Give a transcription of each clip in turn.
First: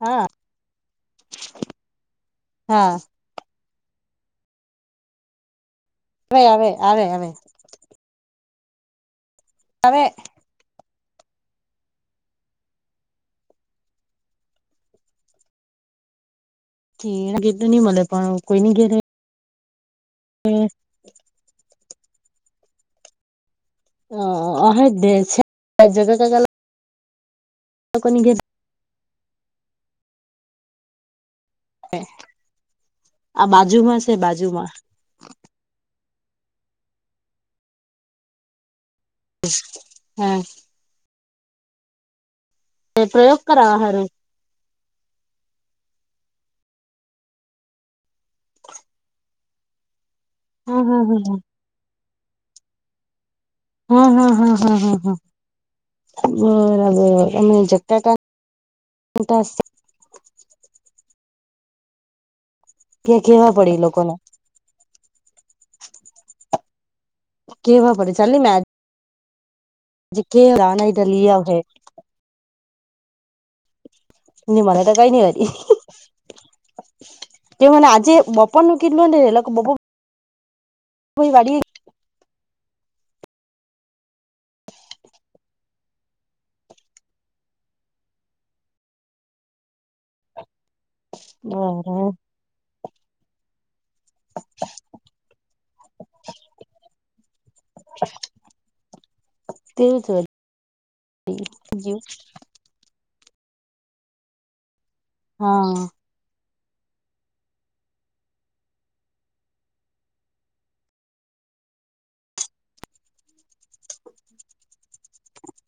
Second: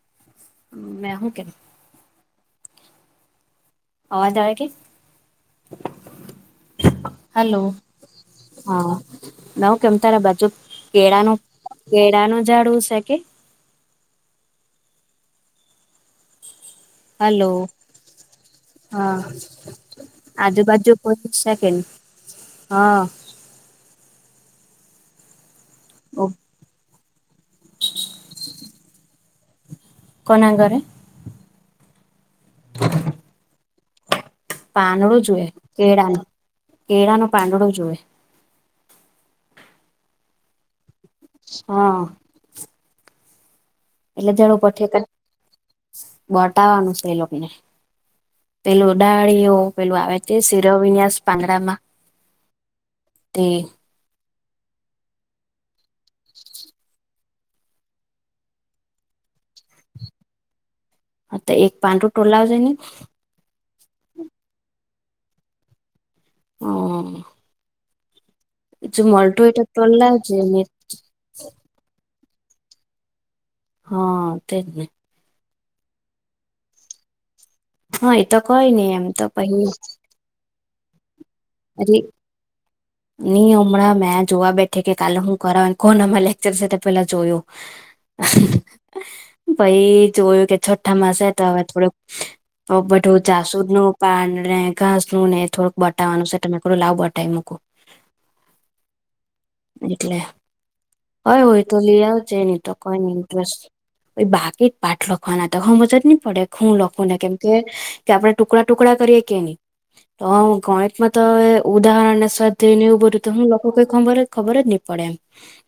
હા. મે હ કે. હા. અવાજળ કે. હ આવે આવે આવે. હ હા નવ આવે કેમતાર બાજુક. કેળાનો કેળાનો ઝાડવું સે કે? હલો, કેટલું નહી મળે પણ કોઈની ઘેરે હા. આજુબાજુ કોઈ સે કે? હા. [unintelligible] [unintelligible] કોના ઘરે? આ બાજુમાં છે બાજુમાં. પાંદડું જુએ કેળાનું કેળાનું પાંદડું જોએ. હે. હા. એ પ્રયોગ કરે આ હારૂ. એટલે જડો પઠે [unintelligible] બટાવાનું છે એ લોકને પેલું ડાળીયો પેલું આવે તે હા હા શિરવિન્યાસ હા પાંદડામાં તે હા હા હા હા હાહા. બરાબર અમે જગતાતા [inaudible] હા તો એક પાંટુ ટોલાવજે ને. ત્યાં કેવા પડી ઈ લોકોને. હમ્મ. કેવા પળી ચાલી મે આ જો મલટુ હોયતો જે કે જાના ઇધર લિયા હૈ. હા તેજ ની ને મને તો કાઈ નહી હરી. જે મને આજે હા એ તો કઈ બપોરનું નઈ એમ કીધેલું ને તો એ પહી લોકો બબ કોઈ વાડી અરે. ની હમણાં મેં જોવા બેઠી કે કાલે હું કરાવે કોન આમા લેક્ચર છે તે પેલા જોયુ. પહી જોયું કે છઠ્ઠામા સે તો હવે થોડુંક. તો બધું જાસુદનું પાન ને ઘાસ નું ને થોડુંક બટાવાનું છે. તો મેં કીધું લાવ બતાવી મૂકુ એટલે. તેવું અરે હોય તો જ લી આવજે નહી તો કઈને ઇન્ટરેસ્ટ બાકી જ પાઠલો. હા ના તો હમજ જ ની પડે. હું લખું ને કેમ કે કે આપણે ટુકડા-ટુકડા કરીએ કે નહી તો ગણિતમાં તો એ ઉદાહરણ ને સ્વાદધ્ય ને એવુ બધું તો હું લખુ કઈ ખબર-ખબર જ નહી પડે એમ.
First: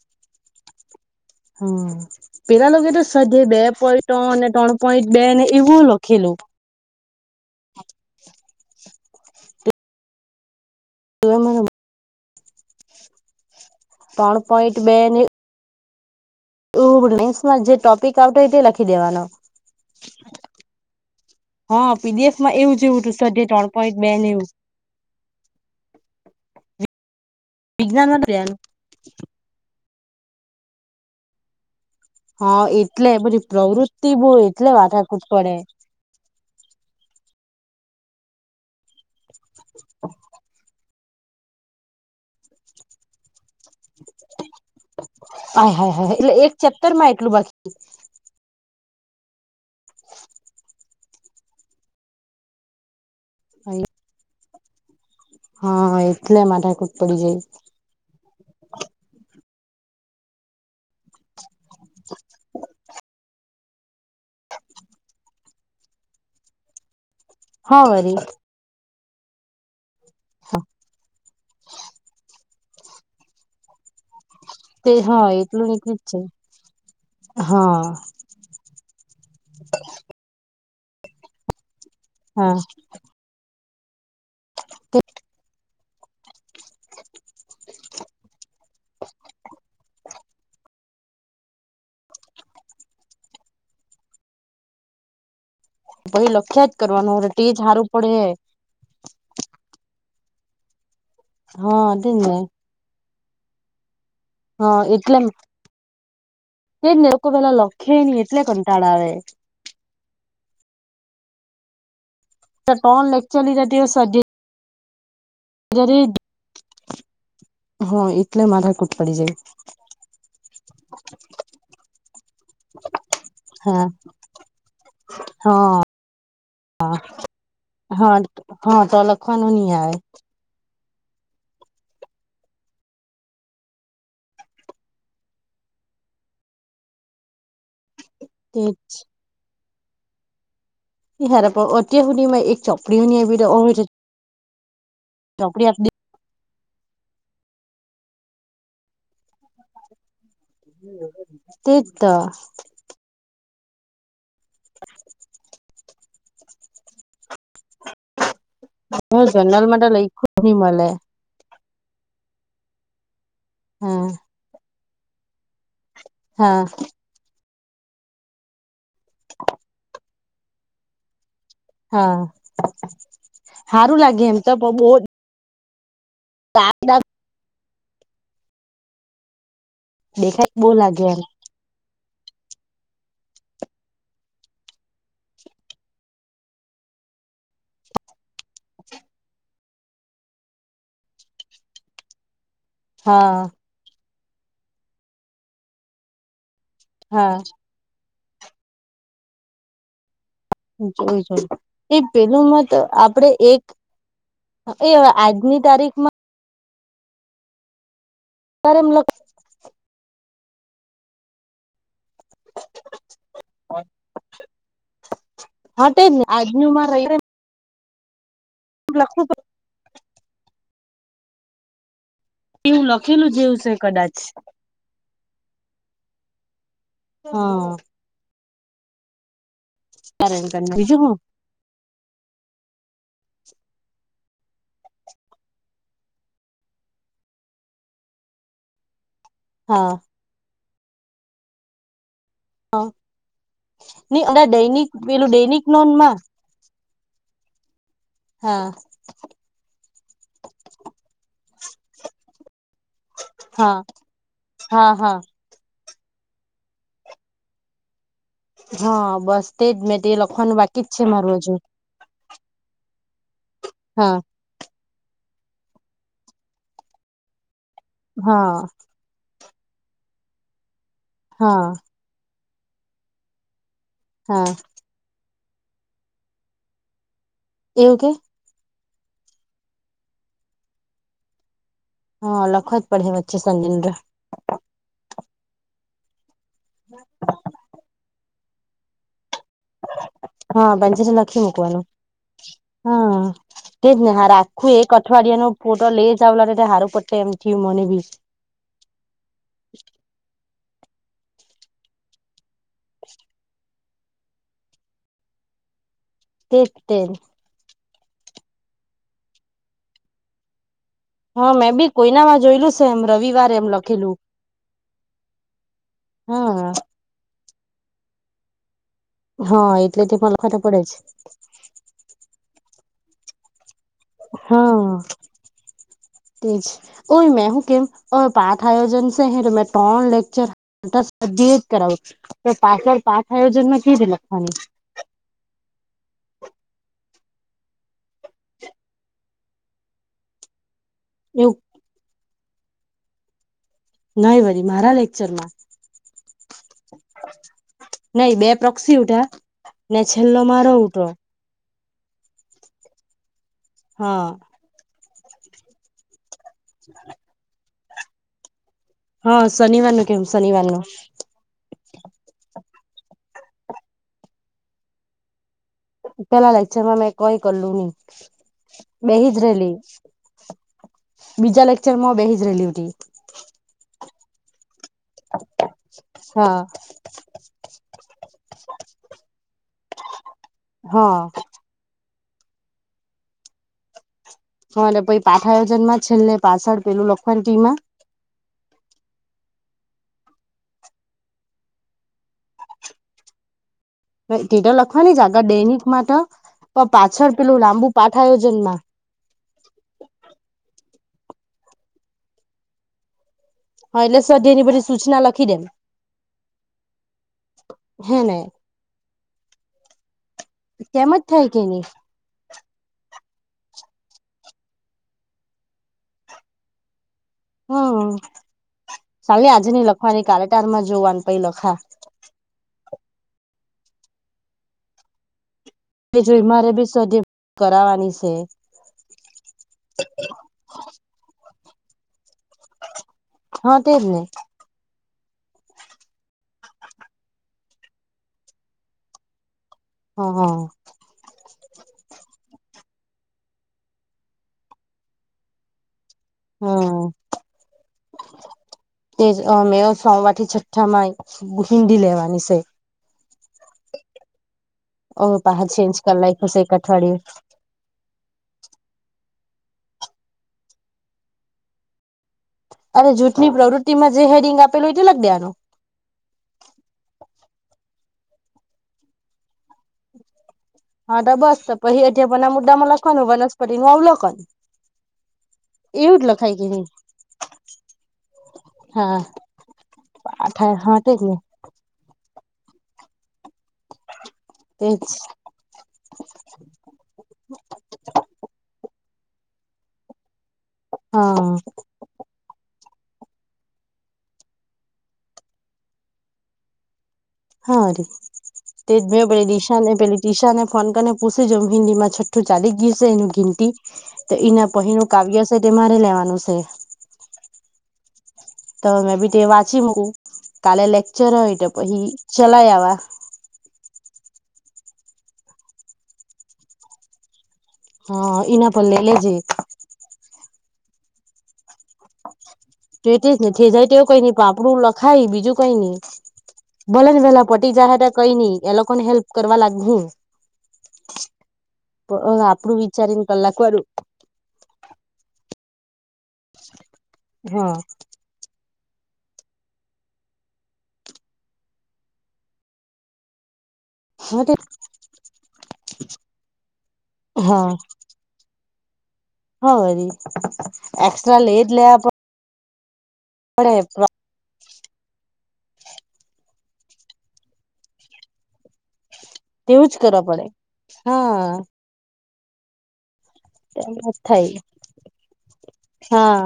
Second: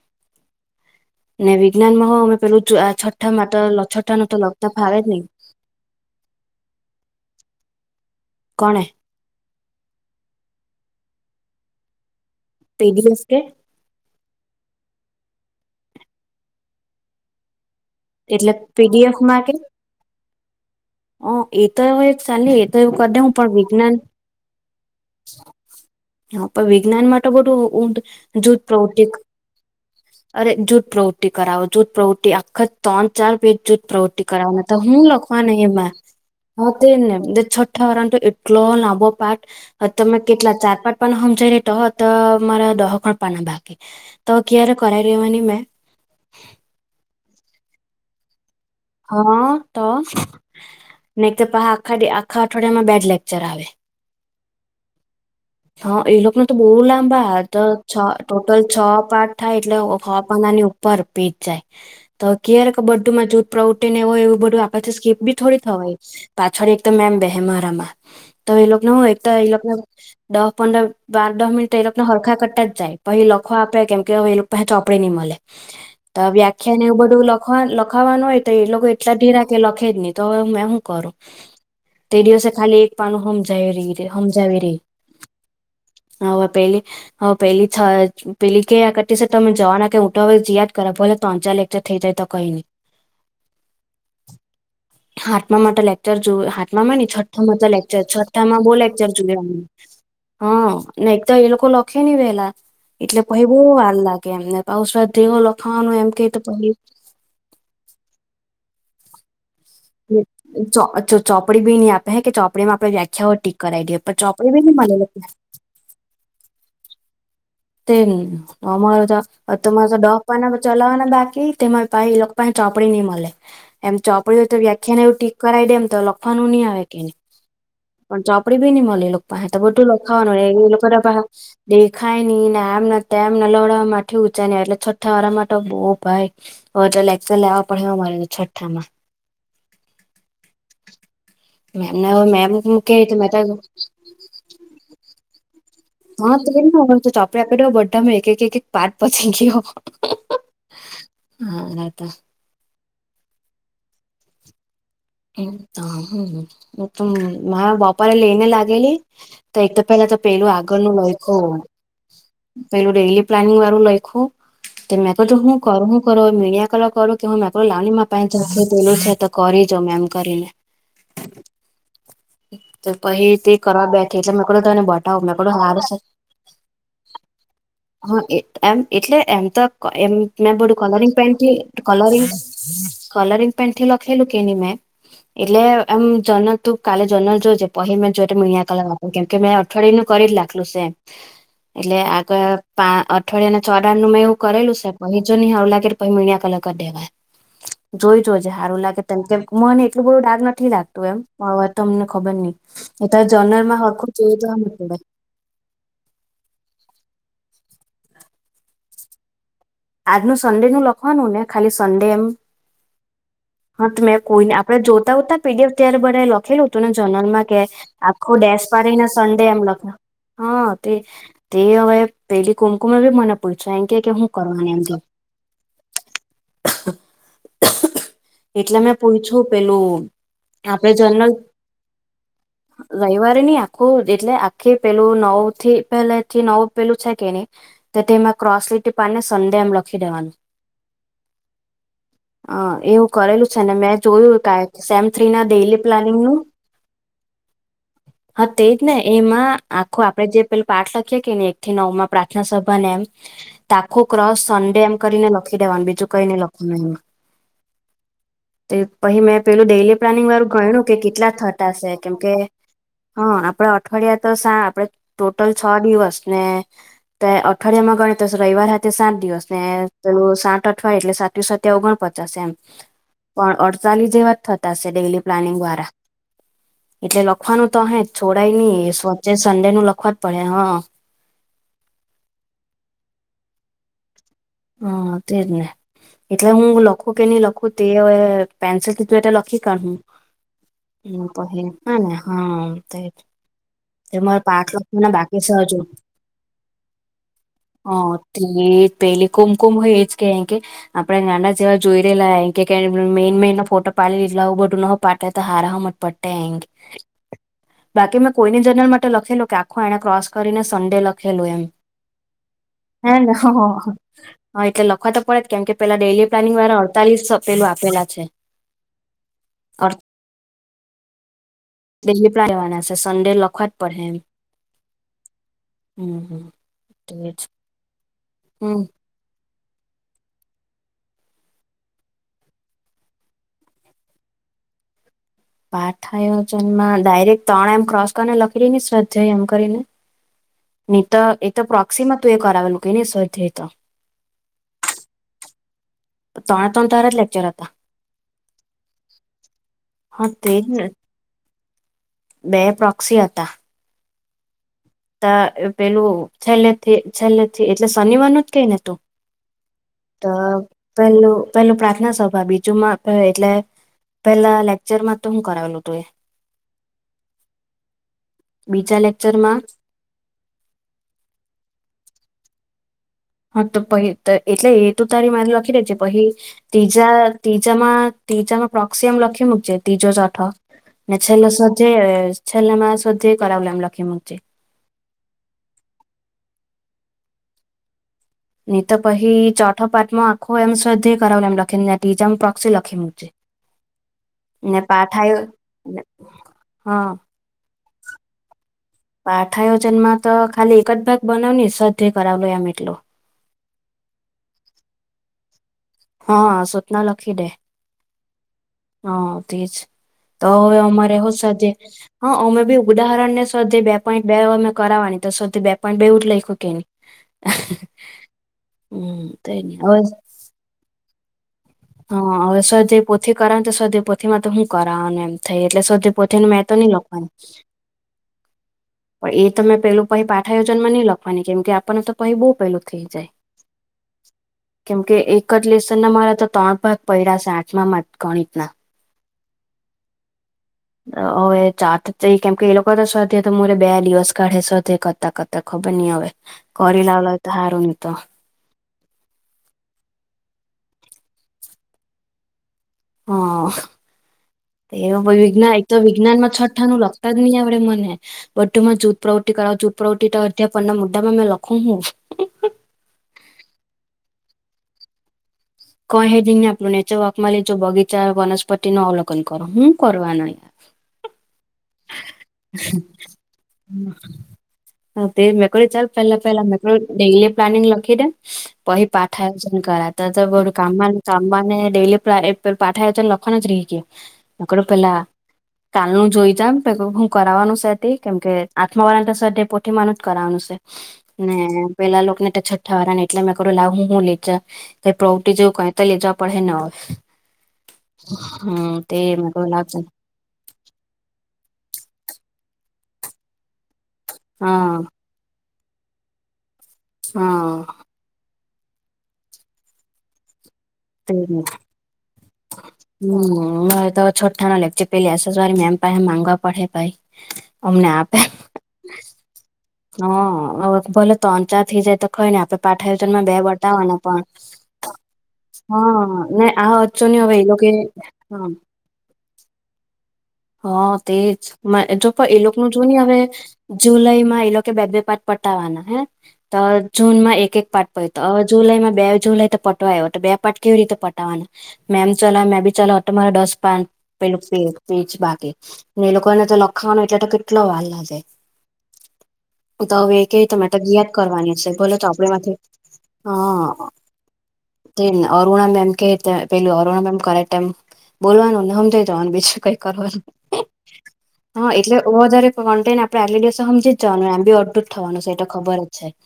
[inaudible] હમ્મ વિજ્ઞાનમાં હો અમે પેલું પેલા જો આ લોકો તો છઠ્ઠામાં સ્વાધ્યાય તો બે લ- પોઈન્ટો છઠ્ઠાનું તો અને લગતા ત્રણ ફાવે જ પોઈન્ટ નહી બે ને. એવું લખેલુ. કોણે? તુ એ મને. તે બિન્સ કે. ત્રણ પોઈન્ટ બે ને. ઉ બધું લેન્સમાં જે ટોપિક આવ તો હોય એટલે તે લખી દેવાનો. પીડીએફમાં હ એ તો હા હવે ચાલે એ તો એવું કરી દે હું પણ વિજ્ઞાન એને એવું. [inaudible] [inaudible] હા પણ વિજ્ઞાન માટે બધું ઊંધ વિજ્ઞાન જૂથ પ્રવૃતિક અરે જૂથ પ્રવૃત્તિ કરાવો જૂથ પ્રવૃ તિ હા આખા તણ એટલે ચાર બધી પેજ જૂથ પ્રવૃત્તિ પ્રવૃતિ બહુ કરાવવાના એટલે હતા, હું માથાકૂટ લખવા પડે ને એમાં. હા તે જ ને. ને છઠ્ઠા વાળાને તો એટલો લાંબો પાટ તમે કેટલા ચાર પાટ પન હમજાય લે તો-તો મારા દહ પન પાના બાકી. તો ક્યારે કરાઈ લેવાની મે? હા, હા. એટલે એક ચેપ્ટર માં એટલું બાકી. હા તો. ને તો પહીં આખા-આખા અઠવાડિયામાં બે જ લેક્ચર આવે. હા એ એટલે લોકને તો બહુ માથાકૂટ પડી લાંબા જાય ત છ ટોટલ છ પાર્ટ થાય એટલે [unintelligible] પર પી જાય, તો ક્યારેક [unintelligible] પ્રવૃતી ને એવું હોય એવું બધું આપડાથી સ્કીપ બી થોડી થવાય, પાછળ એકદમ એમ [unintelligible] હા મારામાં વરી તો એ લોકોને હું એક તો ઈ લોકોને દહ પંદર બાર દહ મિનિટ એ લોકને હરખા કરતા જ જાય. પહી લખવા આપે કેમ કે અવે એ લોક પાહે તે ચોપડી ની હા મલે એટલું નીકળી જ છે તો વ્યાખ્યાને એવું બધું લખ હા લખાવાનું હોય તો એ લોકો એટલા ઢીલા કે લખે જ નહીં, તો હવે હું શું કરું? તે દિવસે હા ખાલી એક પાનું હમજાય રી એ હમજાવે રે. હવે પેલી હવે પેલી થ પેલી ક્યે કરતી શે તમે જવા કે હું તો હવે જયા જ કરે ભલે તણ ચાર લેક [unintelligible] કંઈ નહીં [unintelligible] માટે [unintelligible] ચર પછી જોવે લખ્યા જ હાતમાં ની કરવાનું તે છઠ્ઠામાં જ તો હારું લેક્ચર પડે છઠ્ઠામાં બો લે ચર જોઈ લેવાનું હ ને એક તો એ લોકો હા લખે તેજ ની ને વેહલા. એટલે પહી બહુ વાર લાગે એમને અવે હા એટલે સ્વાધ્યાય હો લખાવાનું એમ કેય તો પહી. એક તો પહેલા લખે ની એટલે કંટાળો આવે. ચો ચોપડી બી ની આપહે કે ચ ચો ચોપડીમાં આપડે ત્રણ વ્યાખ્યાઓ લેક્ચર ટીક લીધા કરાઈ દઈએ પણ ચો કઈ બી ની મલે એ લોકને. જરીક તે જ ને અમારે તો દહ આપાના ચલાવાના બાકી તેમા પાહી એ લોક પાહે ચાપડી ની મલેે. હા એમ ચોપડી હોય તો વ્યાખ્યાને એવું ટીક કરાઈ દેમ હા તો લખવાનું ની આવે કેની. હા પણ ચોપડી બી હા ની તો મલે એ લોક પાહે લખવાનું તો નહી બધું આવે લખાવાનું રેય એ લોકોને પાહા દેખાય ની ને આમ એમ લવડવા માથી ઉંચા ની આવે એટલે છઠ્ઠાવાળામા તો બો ભાઈ. અવે તો લેકચર લેવા પડહે અમારે તો છઠ્ઠામાં. ની હારા પણ અત્યાર મેમને હવે હુધીમાં મેમ એક મૂકે ચોપડી હો ની મે આયપી તો અવે તો ચોપડી આપ દી હા તે જ ને અવે તો ચોપડી આપે દેય તો હો બધામાં એક એક એક પાઠ પતી ગયો. હા તે હા જ તો. તો હું તો માણહ બપોરે લેઈને લાગે ગેલી હ તો જનરલ એક તો માટે પેહલા તો લઈખું જ પેલું નહી મળે આગળનું લય ઓહ! પેલું ડેયલી પ્લાનિંગવાળું હા લયખું તો મેં કીધું હું કરહું કર હા મીણયા કલર કરું કે હું મેં કરું લાવની માર પાહે તો પેલું છે તો કરી જોમ એમ કરીને. હા તો પહી તે કરવા સારું બેઠી લાગે એટલે એમ મેં કીધું તને બતાઉ મેં કીધું હારુ શે. તો આ [unintelligible] હા એ એમ એટલે એમ તો એમ દેખાય મેં બહુ બધું લાગે કલરિંગ એમ પેનથી કલરીંગ કલરીંગ પેનથી લખેલું કે ની મેં. એટલે એમ જનરલ તું કાલે જર્નલ જોજે પહી મેં જોહે તો મીણ્યા કલર વાપરા કેમ કે મેં અઠવાડિયાનું કરી જ લાખલું શે એટલે આ તો પા હા અઠવાડિયા છો દાડનુ મેં એવું કરેલું શે પહી જો ની હારુ લાગે તો પહી મીણ્યા કલર કર દેવા હા જોઈ જોજે હારું લાગે તેમ તેમ મને એટલું બધું ડાર્ક ન નથી લાગતું એમ જોય પણ જોય અવે એ તમને ખબર ની પેલુંમાં એ તો આપડે એક જર્નરમાં હરખું જોય એ જોવાપડે. આજની તારીખ ત્યારે [unintelligible] આજનું સન્ડેનું લખવાનું ને ખાલી સન્ડે એમ. હા તો મેં કોઈ નઈ આપડે જોતા ઉતા પી ડી એફ ત્યારે હાટે જ ને બધાએ લખેલું આજનું ઉતું માં ને રવિવારે જર્નલમાં એમ. આખો ડેેશ પાડીને સંડે એમ લખ્યું હ તે તે અવે. પેલી એવું કુમકુમે બી લખેલું મને જેવું પૂયછુ છે એમ કેય કે કદાચ હું કરવાની એમ કેય. હ. એટલે મેં પૂયછું પેલું કારણ આપડે બીજું હું જર્નલ રવિવારે ની આખું એટલે આખી પેલું નવ થી પેહલાથી નવ પેલું છે કે નહીં. તો તેમાં ક્રોસ લીટી પાડીને સંડે એમ હા લખી દેવાનું. હ એવું. રેલું છે ને મે ની જોયું અલા કા દૈનિક સેમ થ્રી પેલું ના દૈનિક ડેલી લોનમાં પ્લાનિંગનુ. હા તેજ ને એમાં આખો આપણે જે પેલા પાઠ લખીએ કે ની એક થી નવમાં પ્રાર્થનાસભાને એમ. તો હા આખું ક્રોસ સનડે હા એમ હા કરીને લખી દેવાનું બીજું કઈ ની લખવાનું એમાં. તે હા પછ મેં બસ પેલું તેજ ડેલી મેં તે પ્લાનિંગ વાળું લખવાનું ગણ્યું બાકી જ કે છે કેટલા મારું હજુ થટાશે કેમ કે હા આપડા હા અઠવાડિયા તો સા આપડે ટોટલ છ દિવસ ને તે અઠવાડિયામાં ગણે તો હા રઈવાર હાતે સાત દિવસ ને પેલું સાત અઠવાડિયે એટલે સાતું હા સતયા ઓગણપચાસ એમ. પણ અડતાલીસ જેવા જ હા થતા શે ડેલી પ્લાનિંગ વારા. એટલે લખવાનું તો એવું અહે કે જ છોડાય ની વચ્ચે સન્ડેનું લખવા જ પડહે હ. હા લખો જ પડે વચ્ચે સન હા તેજ ને એટલે હું લખું કે નહી લખું તે હવે પેન્સિલ કીધું એ લખી કર હા બંજેરે પ લખી મૂકવાનું હ ને હા તે એ જ ના મારે હારૂ પાઠ એક લખવાના બાકી અઠવાડિયા છે ન હજુ પોટો લે ચાવલાલે હારું પટે એમથી મને હ બી. તે પેલી કુમકુમ હોય એ જ કે કે. આપડે નાના જેવા જોઈ રહેલા કે મેન મેન ફોટો પાડે એટલે આવું બધું ન પાડ તો હારા મ જ તેજ પડ તેજ બાકી મેં કોઈની જર્નલ માટે લખેલ કે આખું એને ક્રોસ કરીને સંડે લખ લેલું હા એમ મેં બી કોઈનામાં જોયેલું છે એમ રવિવારે એમ લખેલું હા એટલે લખવા તો પડે જ કેમ કે પેલા ડેલી પ્લાનિંગ હા વારા અડતાલીસ પેલું આપેલા છે. હા એટલે તેમાં લખવાને પડે છે. [unintelligible] પર રહેવાના છે સંડે લખવાત હા. હમ તેજ ઓય હમ મેહુ કેમ પાઠ હમ આયોજન હ તોમે ટોન લેક્ચર જ કરાવ તો પાછળ પાઠ આયોજન માં કી લખવાની? પાઠયોજન માં ડાયરેક ત્રણ એમ ક્રોસ કરીને લખી રને સ્વાધ્યાય એમ કરીને. નહી તો એ એવું તો પ્રોક્સીિમાં તું એ કરાવેલું કે નધ તો? નય વરી મારા લેક્ચરમાં. તો ત્રણ ત્રણ તારા જ લેક્ચર હતા નહી બે પક્ષી હુંતા. ને હા છેલ્લો તેજ મારો ને ઉઠો. બે પ્રોક્સી હતા. હા. ત પેલું છેલ્લે છેલ્લે એટલે શનિવાર ન જ કે ને તું. હા શનિવાર નું ત કેમ શનિવાર નું પેલુ પેલું પ્રાર્થના સભા બીજુમાં એટલે પેલા લેકચર માં તો હું કરાવેલું. તું એ પેલા લેક્ચર માં મેં કોઈ કરલું નહી બીજા બેહી જ લેક્ચરમાં રેલી. બીજા લેક્ચરમાં બેહીજ રેલી એ હા તો પહિ એટલે એ તો તારી મારી લખી રહી છે પહિ હા ત્રીજા ત્રીજામાં ત્રીજામાં પ્રોક્સિયમ લખી મૂકીજ ત્રીજો ચોઠો હા ને છેલે જે છેલ્લે મા સ્વાધ્યાય કરાવલામ લખી મૂકજે. અરે પ પાઠ આયોજન માં છેલ્ને પાછળ પેલું લખવા ટી માં ની તો પહિ ચોથો પાટ માં આખો એમ શ્રદ્ધ કરાવ એમ લખીનેજમ પ્રક્ષી લખી મુ છેે. [unintelligible] લખવાની જ આગળ દૈનિક માટે પણ હા પાછળ પેલું લાંબુ પાઠ આયોજનમાં. પાઠઆયોજન માં તો ખાલી એક જ ભાગ બનાવ સધે કરાવલો આમ એટલો હા એટલે સ્વાધ્યાય એની બધી સૂચના લખી દેમ. હા સૂચના લખી દે. હેને. હા તેજ તો હવે તેમ અમારે જ હો થાય કે સાજે. નહી હા અમે બી ઉદાહરણ ને સ્વાધ્યાય બે પોઈન્ટ બે અમે કરાવવાની તો સ્વાધ્યાય બે પોઈન્ટ બે એવું લખ્યું કેની. હ હમ ચાલી તો એ ની આજની હવે લખવાની કાલેટાર માં જોવાનું પહી લખા. હ સ્વાધ્યાય પોથી કરાવ તો સ્વાધ્યાય પોથીમાં તો હું કરાવઉ ને એમ થઈ એટલે સ્વાધ્યાય જોઈ પોથીનું મેં મારે તો બી નહી લખવાનું. સ્વાધ્યાય કરાવાની છે પણ એ તો મેં પેલું પહી પાઠા યોજનમાં નહી લખવાની કેમ કે આપણને તો પહી બહુ પેલું થઈ જાય. હા તે જ ને. કેમકે એક જ લેસન ના મારા તો ત્રણ ભાગ પડ્યા છે આઠમામાં ગણિતના. હા હા હવે ચાત કેમ કે એ લોકો તો સ્વાધ્યાય મોરે બે દિવસ કાઢે સ્વાધ્યાય કરતા કરતા ખબર નહી હવે. હમ કોરી લવલો હોય તો હારુ ને તો. તે મે સોમવારથી છઠ્ઠા માં હિન્દી લેવાની છે. હ હવે [unintelligible] પાહા વિજ્ઞા એક ચેન્જ તો કરી લાયખુ વિજ્ઞાનમાં છે એક છઠ્ઠા નું અઠવાડિયે લગતા જ નહીં આ વડે મને બધુમાં જૂથ પ્રવૃતિ કરાવ જૂથ પ્રવૃતિ તો અધ્યાપન ના મુદ્દામાં મેં લખો હું અને જૂથની પ્રવૃત્તિમાં જે હેડિંગ આપેલું હોય તો લગ દેવાનું કહી દ ને આપણું નેચર વર્ક માં લેજો બગીચા વનસ્પતિ નું અવલોકન કરો હું કરવા ન યાર હા તો બસ તો પછ એથીપના આ મુદા મા લખવાનું વનસ્પતિનું અવલોકન. હ તે મેક્રો ચાલ એવું જ પેલા લખાય કે પેલા નહી મેક્રો ડેઈલી પ્લાનિંગ લખી દેમ પછી હા પાઠ આયોજન કરા ત તો બોડું આઠા હા કામમાં તે ન જ ને કામ મ ડેલી પેલું પાઠ એને લખણ જ રહી ગયું હું કીધું તેજ પહેલા કાલનું જોઈ જામ પ હું કરાવવાનું છે હતી કેમ કે આઠમાવાળા સ્વાધ્યાયપોઠી માનું જ કરાવાનું છે. હા ને પેલા લોકોને તો છઠ્ઠા વાળા એટલે મેં કરું લાવું હું હું લેજ કઈ પ્રો ટી જેવું કંઈ ત લઈ જવા પડહે ને હવે હા રી તે હમ મે મેં બડ કીધું લાવ નિશાને ચાલ પેલી દીશા ને ફોન કરીને પૂછી જોમ હિન્દીડી માં છઠ્ઠું ચાલી ગયુ છે એનું ઘિંટી એના હા પહીનું કાવ્ય છે તે મારે લેવાનું છે. હા તો મેં બી તે વાંચી મકું કાલે લેક્ચર તે હોયટ પછી ચલાઇ આવા હમ મ તો છોટા ના લેક્ચર છે પેલી એસએસ વાળી મેમ પાહે માંગવા પડહે ભાઈ અમને હા એના પર લે લે જે હ ભલો તંચાપ થઈ જાય તો કઈ ને આપડે તો એ જ પાઠાયોજનમાં ને બે થ જાય તોવું બતાવવાના કઈ નઈ પણ પાપડું લખાય બીજું કઈ નઈ હા ને આ ભલે ને અચ્ચો ની વેલા હવે એ પટી લોકો જાહે હતા કઈ નઈ એ લોકો ને હેલ્પ કરવા લાગ હું હા તેજ જો એ લોકો આપડું ન જો ને વિચારીને હવે કલાક વાળું જુલાઈ માં એ લોકો બે બે પાર્ટ પટાવાના હે તો જૂનમાં એક હા એક પાર્ટ તો હવે જુલાઈ માં બે જુલાઈ તો પટવા આવ્યો તો બે પાટ કેવી રીતે પટાવાના મેમ ચો મેં બી ચોટમ ડોસ પા પેલું પે પેચ બાકી એ લોકો એને તો લખાવાનો એટલે તો હા કેટલો વા ર લાગે. હા વરી તો હવે ક તમે ગયા જ એક્સ્ટ્રા લેજ કરવાની હશે ભોલો લેવા તો આપણે માંથી પડે હા અરુણ મેમ કે પેલું અરુણ મેમ કરેક એમ બોલવાનુંને સમમ તો બીજું ક ઉતર પડે હા હા એટલે ઓ વધારે કોન્ટન્ટ આપ અગલે દિવસે એમ જ સમજી જવાનું થાય આમ બી અડુંટ થવાનું એ તો ખબર જ છે. હા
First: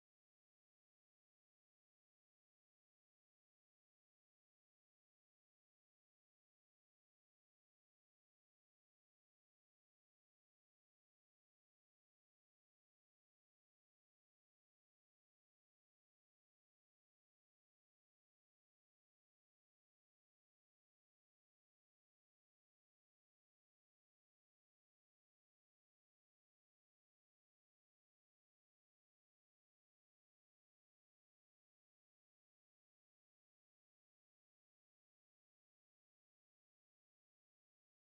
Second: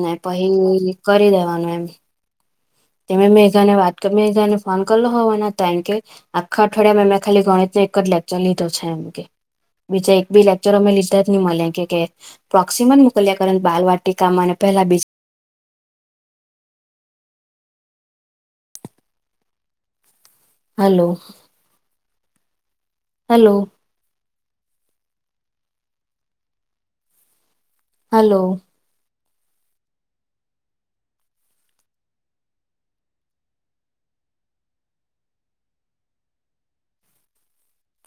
ને પછી કરી દેવાનું એમ તમે મેં મેગાને વાત કરી મેને ફોન કરલો હોવાના કારમ કે આખા અઠવાડિયામાં મેં ખાલી ગણિતને એક જ લેક્ચર લીધો છે એમ કે બીજા એકી લેક્ચર હમે લીતા જ ન મળે કે પ્રોક્સસીમ જ મોકલ્યા કર બાલ વાટિકામાં પલા બીજ હલો હલો હલો